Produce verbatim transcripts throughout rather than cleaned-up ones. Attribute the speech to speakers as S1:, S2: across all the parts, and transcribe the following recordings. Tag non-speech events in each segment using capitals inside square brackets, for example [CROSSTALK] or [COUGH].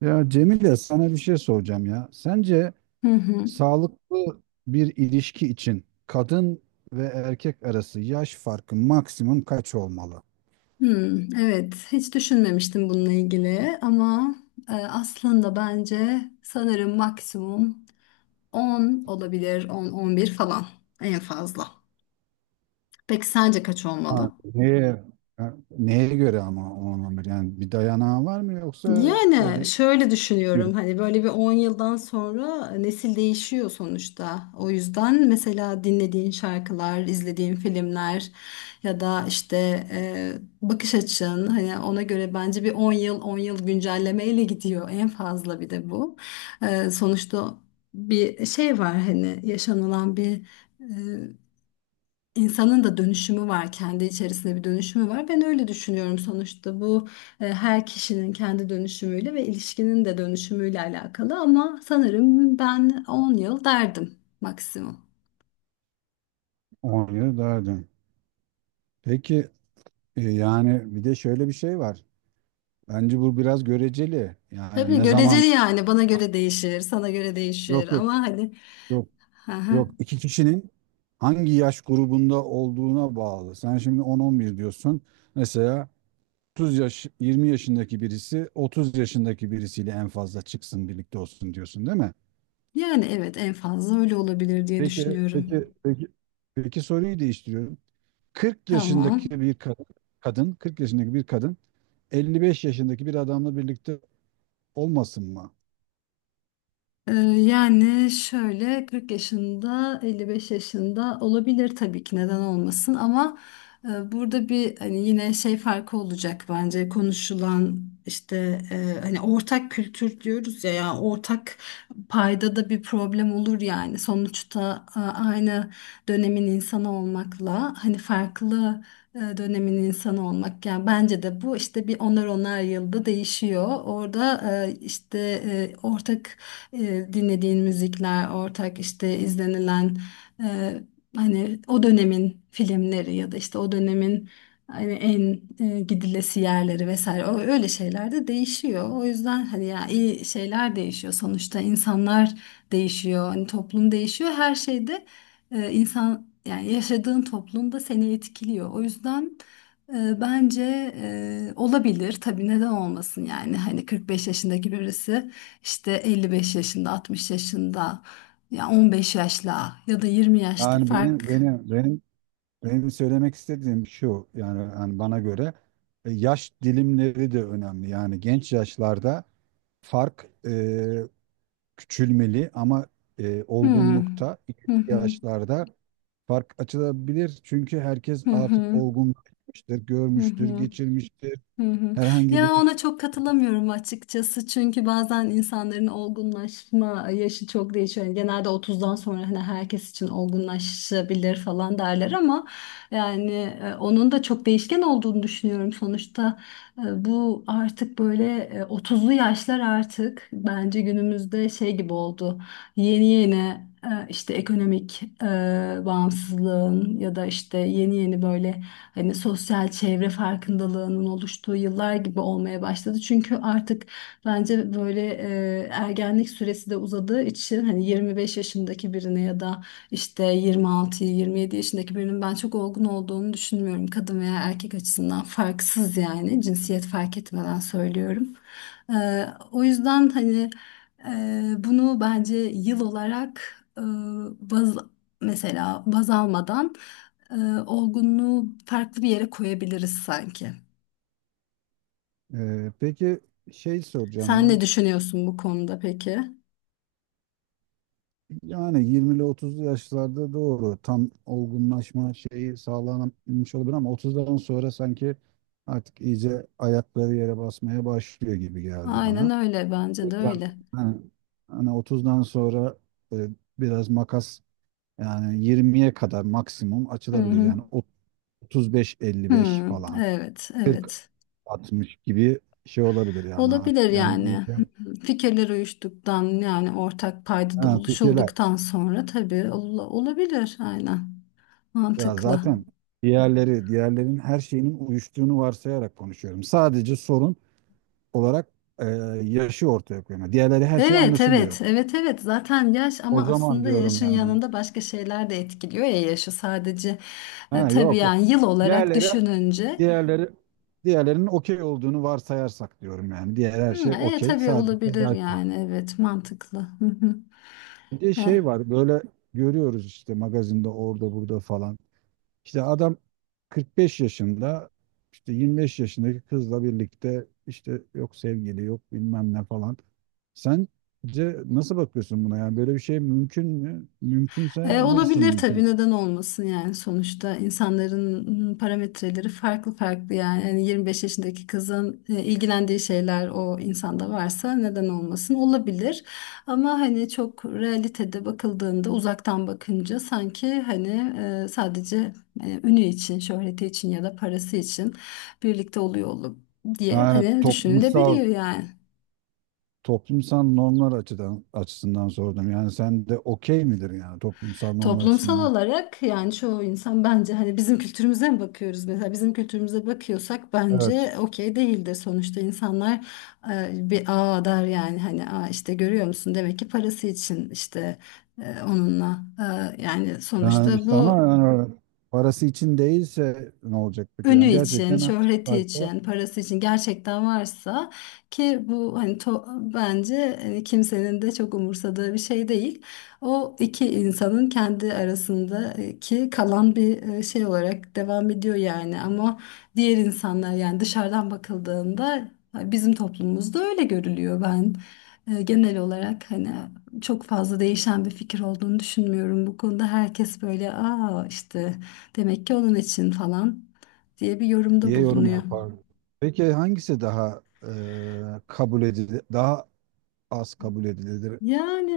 S1: Ya Cemile sana bir şey soracağım ya. Sence
S2: Hı hı.
S1: sağlıklı bir ilişki için kadın ve erkek arası yaş farkı maksimum kaç olmalı?
S2: Hmm, evet, hiç düşünmemiştim bununla ilgili ama e, aslında bence sanırım maksimum on olabilir, on on bir falan en fazla. Peki sence kaç
S1: Ha,
S2: olmalı?
S1: neye, ha, neye göre ama olmalı? Yani bir dayanağı var mı, yoksa
S2: Yani
S1: böyle
S2: şöyle
S1: iki
S2: düşünüyorum
S1: yıl,
S2: hani böyle bir on yıldan sonra nesil değişiyor sonuçta. O yüzden mesela dinlediğin şarkılar, izlediğin filmler ya da işte e, bakış açın hani ona göre bence bir on yıl on yıl güncellemeyle gidiyor en fazla bir de bu. E, sonuçta bir şey var hani yaşanılan bir e, İnsanın da dönüşümü var, kendi içerisinde bir dönüşümü var. Ben öyle düşünüyorum sonuçta bu e, her kişinin kendi dönüşümüyle ve ilişkinin de dönüşümüyle alakalı ama sanırım ben on yıl derdim maksimum.
S1: on yıl daha dön. Peki, e, yani bir de şöyle bir şey var. Bence bu biraz göreceli. Yani
S2: Tabii
S1: ne zaman,
S2: göreceli yani bana göre değişir, sana göre değişir
S1: yok, yok,
S2: ama hani.
S1: yok.
S2: Hı hı.
S1: Yok, iki kişinin hangi yaş grubunda olduğuna bağlı. Sen şimdi on, on bir diyorsun. Mesela otuz yaş, yirmi yaşındaki birisi otuz yaşındaki birisiyle en fazla çıksın, birlikte olsun diyorsun değil mi?
S2: Yani evet en fazla öyle olabilir diye
S1: Peki, peki,
S2: düşünüyorum.
S1: peki, peki, soruyu değiştiriyorum. 40
S2: Tamam.
S1: yaşındaki bir ka- kadın, kırk yaşındaki bir kadın elli beş yaşındaki bir adamla birlikte olmasın mı?
S2: Ee, Yani şöyle kırk yaşında elli beş yaşında olabilir tabii ki neden olmasın ama e, burada bir hani yine şey farkı olacak bence konuşulan işte e, hani ortak kültür diyoruz ya ya ortak payda da bir problem olur yani sonuçta e, aynı dönemin insanı olmakla hani farklı e, dönemin insanı olmak yani bence de bu işte bir onar onar yılda değişiyor orada e, işte e, ortak e, dinlediğin müzikler, ortak işte izlenilen e, hani o dönemin filmleri ya da işte o dönemin hani en e, gidilesi yerleri vesaire o öyle şeyler de değişiyor. O yüzden hani ya iyi şeyler değişiyor sonuçta insanlar değişiyor, hani toplum değişiyor. Her şeyde e, insan yani yaşadığın toplum da seni etkiliyor. O yüzden e, Bence e, olabilir tabii neden olmasın yani hani kırk beş yaşındaki birisi işte elli beş yaşında, altmış yaşında, ya on beş yaşla ya da yirmi yaşta
S1: Yani benim
S2: fark.
S1: benim benim Benim söylemek istediğim şu, yani, yani bana göre e, yaş dilimleri de önemli. Yani genç yaşlarda fark e, küçülmeli ama e,
S2: Hmm.
S1: olgunlukta, ileriki
S2: Hı hı.
S1: yaşlarda fark açılabilir. Çünkü herkes
S2: Hı
S1: artık
S2: hı.
S1: olgunlaşmıştır,
S2: Hı
S1: görmüştür,
S2: hı.
S1: geçirmiştir.
S2: Hı hı.
S1: Herhangi
S2: Ya
S1: bir,
S2: ona çok katılamıyorum açıkçası çünkü bazen insanların olgunlaşma yaşı çok değişiyor. Yani genelde otuzdan sonra hani herkes için olgunlaşabilir falan derler ama yani e, onun da çok değişken olduğunu düşünüyorum. Sonuçta e, bu artık böyle e, otuzlu yaşlar artık bence günümüzde şey gibi oldu yeni yeni e, işte ekonomik e, bağımsızlığın ya da işte yeni yeni böyle hani sosyal çevre farkındalığının oluştuğu yıllar gibi olmaya başladı. Çünkü artık bence böyle e, ergenlik süresi de uzadığı için hani yirmi beş yaşındaki birine ya da işte yirmi altı, yirmi yedi yaşındaki birinin ben çok olgun olduğunu düşünmüyorum. Kadın veya erkek açısından farksız yani cinsiyet fark etmeden söylüyorum. E, o yüzden hani ee, bunu bence yıl olarak e, baz, mesela baz almadan e, olgunluğu farklı bir yere koyabiliriz sanki.
S1: e, peki şey soracağım
S2: Sen
S1: ya.
S2: ne düşünüyorsun bu konuda peki?
S1: Yani yirmili otuzlu yaşlarda doğru tam olgunlaşma şeyi sağlanmış olabilir, ama otuzdan sonra sanki artık iyice ayakları yere basmaya başlıyor gibi geldi
S2: Aynen
S1: bana.
S2: öyle bence de
S1: Yani,
S2: öyle.
S1: hani, hani otuzdan sonra e, biraz makas, yani yirmiye kadar maksimum
S2: Hı
S1: açılabilir.
S2: hı.
S1: Yani
S2: Hı,
S1: otuz beş elli beş falan,
S2: evet, evet.
S1: kırk altmış gibi şey olabilir yani artık.
S2: Olabilir
S1: Yani
S2: yani.
S1: iyice,
S2: Hı hı. Fikirler uyuştuktan yani ortak paydada
S1: ha, fikirler.
S2: buluşulduktan sonra tabii ol- olabilir aynen.
S1: Ya
S2: Mantıklı.
S1: zaten diğerleri, diğerlerin her şeyinin uyuştuğunu varsayarak konuşuyorum. Sadece sorun olarak e, yaşı ortaya koyuyorum. Yani diğerleri, her şey
S2: Evet
S1: anlaşılıyor.
S2: evet evet evet zaten yaş
S1: O
S2: ama
S1: zaman
S2: aslında
S1: diyorum
S2: yaşın
S1: yani.
S2: yanında başka şeyler de etkiliyor ya yaşı sadece e,
S1: Ha,
S2: tabii
S1: yok, yok.
S2: yani yıl olarak
S1: Diğerleri,
S2: düşününce.
S1: diğerleri, diğerlerinin okey olduğunu varsayarsak diyorum yani. Diğer her
S2: Hı,
S1: şey
S2: e,
S1: okey.
S2: tabii
S1: Sadece
S2: olabilir
S1: yaş var.
S2: yani evet mantıklı. Hı hı.
S1: Bir de şey
S2: E.
S1: var, böyle görüyoruz işte, magazinde, orada burada falan. İşte adam kırk beş yaşında, işte yirmi beş yaşındaki kızla birlikte, işte yok sevgili, yok bilmem ne falan. Sence nasıl bakıyorsun buna, yani böyle bir şey mümkün mü?
S2: E,
S1: Mümkünse nasıl
S2: olabilir
S1: mümkün?
S2: tabii neden olmasın yani sonuçta insanların parametreleri farklı farklı yani, yani yirmi beş yaşındaki kızın e, ilgilendiği şeyler o insanda varsa neden olmasın olabilir ama hani çok realitede bakıldığında uzaktan bakınca sanki hani e, sadece e, ünü için şöhreti için ya da parası için birlikte oluyor olup diye
S1: Yani
S2: hani düşünülebiliyor
S1: toplumsal
S2: yani.
S1: toplumsal normlar açıdan açısından sordum. Yani sen de okey midir, yani toplumsal normlar
S2: Toplumsal
S1: açısından?
S2: olarak yani çoğu insan bence hani bizim kültürümüze mi bakıyoruz mesela bizim kültürümüze bakıyorsak
S1: Evet.
S2: bence okey değildir sonuçta insanlar e, bir aa der yani hani aa işte görüyor musun demek ki parası için işte e, onunla. E, yani
S1: Yani
S2: sonuçta
S1: işte ama
S2: bu
S1: yani, parası için değilse ne olacak peki?
S2: ünü
S1: Yani
S2: için,
S1: gerçekten
S2: şöhreti
S1: hakikaten
S2: için, parası için gerçekten varsa ki bu hani to- bence hani kimsenin de çok umursadığı bir şey değil. O iki insanın kendi arasındaki kalan bir e, şey olarak devam ediyor yani ama diğer insanlar yani dışarıdan bakıldığında bizim toplumumuzda öyle görülüyor ben. e, Genel olarak hani çok fazla değişen bir fikir olduğunu düşünmüyorum bu konuda. Herkes böyle aa işte demek ki onun için falan diye bir yorumda
S1: diye yorum
S2: bulunuyor.
S1: yapar. Peki hangisi daha e, kabul edilir, daha az kabul edilir?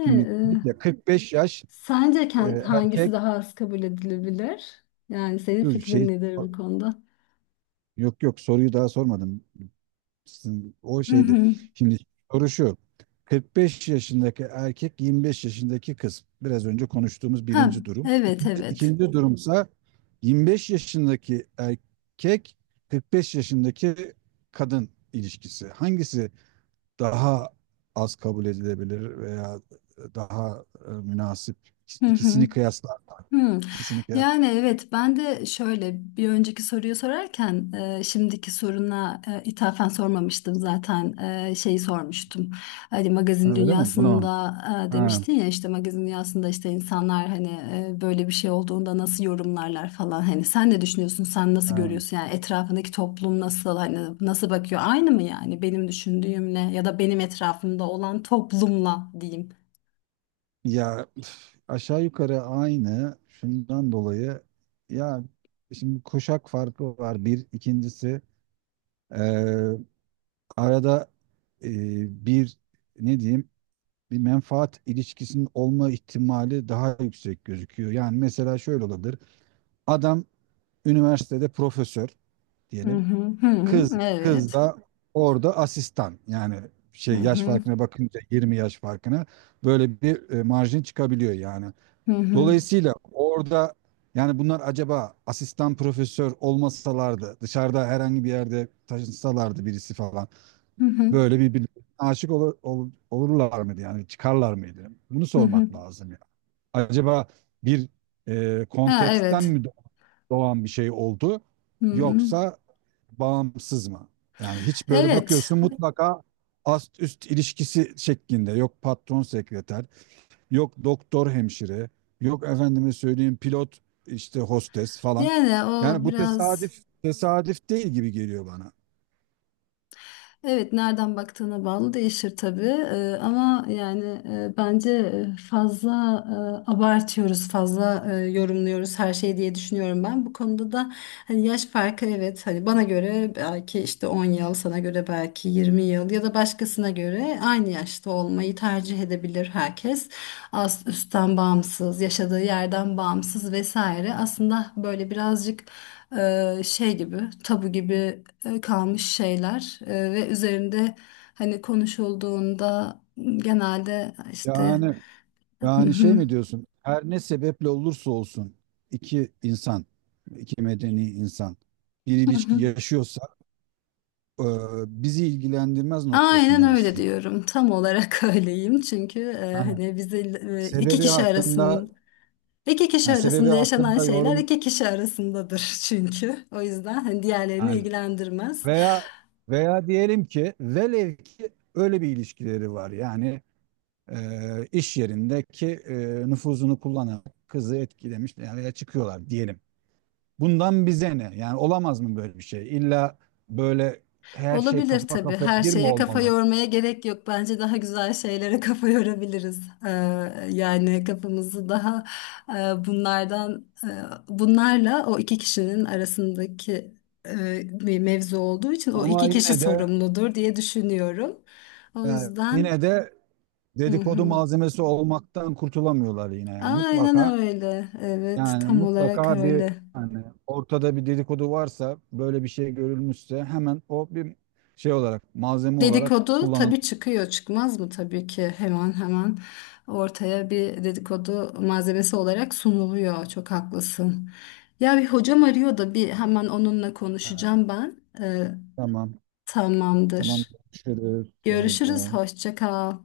S1: Şimdi dedik ya, kırk beş
S2: e,
S1: yaş,
S2: sence
S1: e,
S2: kend- hangisi
S1: erkek,
S2: daha az kabul edilebilir? Yani senin
S1: dur
S2: fikrin
S1: şey,
S2: nedir bu konuda?
S1: yok yok, soruyu daha sormadım. Sizin- O
S2: Hı
S1: şeydi.
S2: hı.
S1: Şimdi soru şu. kırk beş yaşındaki erkek, yirmi beş yaşındaki kız. Biraz önce konuştuğumuz
S2: Ha,
S1: birinci durum.
S2: evet
S1: İkinci,
S2: evet.
S1: ikinci durumsa yirmi beş yaşındaki erkek kırk beş yaşındaki kadın ilişkisi. Hangisi daha az kabul edilebilir, veya daha e, münasip,
S2: Hı hı.
S1: ikisini kıyaslar,
S2: Hmm.
S1: ikisini kıyas,
S2: Yani evet ben de şöyle bir önceki soruyu sorarken e, şimdiki soruna e, ithafen sormamıştım zaten e, şeyi sormuştum. Hani magazin
S1: öyle mi bunu,
S2: dünyasında e,
S1: ha,
S2: demiştin ya işte magazin dünyasında işte insanlar hani e, böyle bir şey olduğunda nasıl yorumlarlar falan hani sen ne düşünüyorsun sen nasıl
S1: ha.
S2: görüyorsun yani etrafındaki toplum nasıl hani nasıl bakıyor aynı mı yani benim düşündüğümle ya da benim etrafımda olan toplumla diyeyim.
S1: Ya, üf, aşağı yukarı aynı şundan dolayı, ya, şimdi kuşak farkı var. Bir ikincisi, e, arada e, bir, ne diyeyim, bir menfaat ilişkisinin olma ihtimali daha yüksek gözüküyor yani. Mesela şöyle olabilir, adam üniversitede profesör
S2: Hı
S1: diyelim.
S2: hı hı
S1: Kız
S2: hı
S1: kız
S2: evet.
S1: da orada asistan. Yani
S2: Hı
S1: şey, yaş
S2: hı
S1: farkına bakınca, yirmi yaş farkına, böyle bir e, marjin çıkabiliyor yani.
S2: hı hı.
S1: Dolayısıyla orada, yani bunlar acaba asistan profesör olmasalardı, dışarıda herhangi bir yerde taşınsalardı birisi falan,
S2: Hı hı,
S1: böyle birbirine aşık olur, ol- olurlar mıydı yani, çıkarlar mıydı? Bunu
S2: hı hı.
S1: sormak lazım ya. Acaba bir e,
S2: Ha,
S1: konteksten
S2: evet.
S1: mi doğan bir şey oldu,
S2: Hı hı.
S1: yoksa bağımsız mı? Yani hiç böyle
S2: Evet.
S1: bakıyorsun, mutlaka ast üst ilişkisi şeklinde. Yok patron sekreter, yok doktor hemşire, yok efendime söyleyeyim pilot işte, hostes falan.
S2: Yani o
S1: Yani bu
S2: biraz
S1: tesadüf, tesadüf değil gibi geliyor bana.
S2: evet nereden baktığına bağlı değişir tabii. Ee, ama yani e, bence e, fazla e, abartıyoruz, fazla e, yorumluyoruz her şeyi diye düşünüyorum ben. Bu konuda da hani yaş farkı evet hani bana göre belki işte on yıl, sana göre belki yirmi yıl ya da başkasına göre aynı yaşta olmayı tercih edebilir herkes. As üstten bağımsız, yaşadığı yerden bağımsız vesaire. Aslında böyle birazcık e, şey gibi, tabu gibi e, kalmış şeyler E, ve üzerinde hani konuşulduğunda genelde işte
S1: Yani
S2: "Hı
S1: yani şey
S2: hı,
S1: mi diyorsun? Her ne sebeple olursa olsun iki insan, iki medeni insan bir
S2: hı
S1: ilişki
S2: hı."
S1: yaşıyorsa, e, bizi ilgilendirmez
S2: Aynen
S1: noktasında
S2: öyle
S1: mısın?
S2: diyorum. Tam olarak [LAUGHS] öyleyim. Çünkü e,
S1: Yani
S2: hani bizi e, iki
S1: sebebi
S2: kişi
S1: hakkında
S2: arasında iki kişi
S1: yani sebebi
S2: arasında yaşanan
S1: hakkında
S2: şeyler
S1: yorum,
S2: iki kişi arasındadır [LAUGHS] çünkü. O yüzden hani diğerlerini
S1: yani,
S2: ilgilendirmez.
S1: veya, veya diyelim ki, velev ki öyle bir ilişkileri var. Yani e, iş yerindeki e, nüfuzunu kullanan kızı etkilemiş yani, ya çıkıyorlar diyelim. Bundan bize ne? Yani olamaz mı böyle bir şey? İlla böyle her şey
S2: Olabilir
S1: kafa
S2: tabii.
S1: kafaya
S2: Her
S1: bir mi
S2: şeye kafa
S1: olmalı?
S2: yormaya gerek yok. Bence daha güzel şeylere [LAUGHS] kafa yorabiliriz. Ee, yani kafamızı daha e, bunlardan, e, bunlarla o iki kişinin arasındaki e, bir mevzu olduğu için o
S1: Ama
S2: iki kişi
S1: yine de,
S2: sorumludur diye düşünüyorum. O
S1: yani
S2: yüzden,
S1: yine de,
S2: hı
S1: dedikodu
S2: hı.
S1: malzemesi olmaktan kurtulamıyorlar yine, yani
S2: Aynen
S1: mutlaka.
S2: öyle. Evet,
S1: Yani
S2: tam olarak
S1: mutlaka bir,
S2: öyle.
S1: hani, ortada bir dedikodu varsa, böyle bir şey görülmüşse, hemen o bir şey olarak, malzeme olarak
S2: Dedikodu
S1: kullanılır.
S2: tabii çıkıyor çıkmaz mı tabii ki hemen hemen ortaya bir dedikodu malzemesi olarak sunuluyor çok haklısın. Ya bir hocam arıyor da bir hemen onunla konuşacağım ben. Ee,
S1: Tamam. Tamam.
S2: Tamamdır.
S1: Görüşürüz. Bay
S2: Görüşürüz,
S1: bay.
S2: hoşça kal.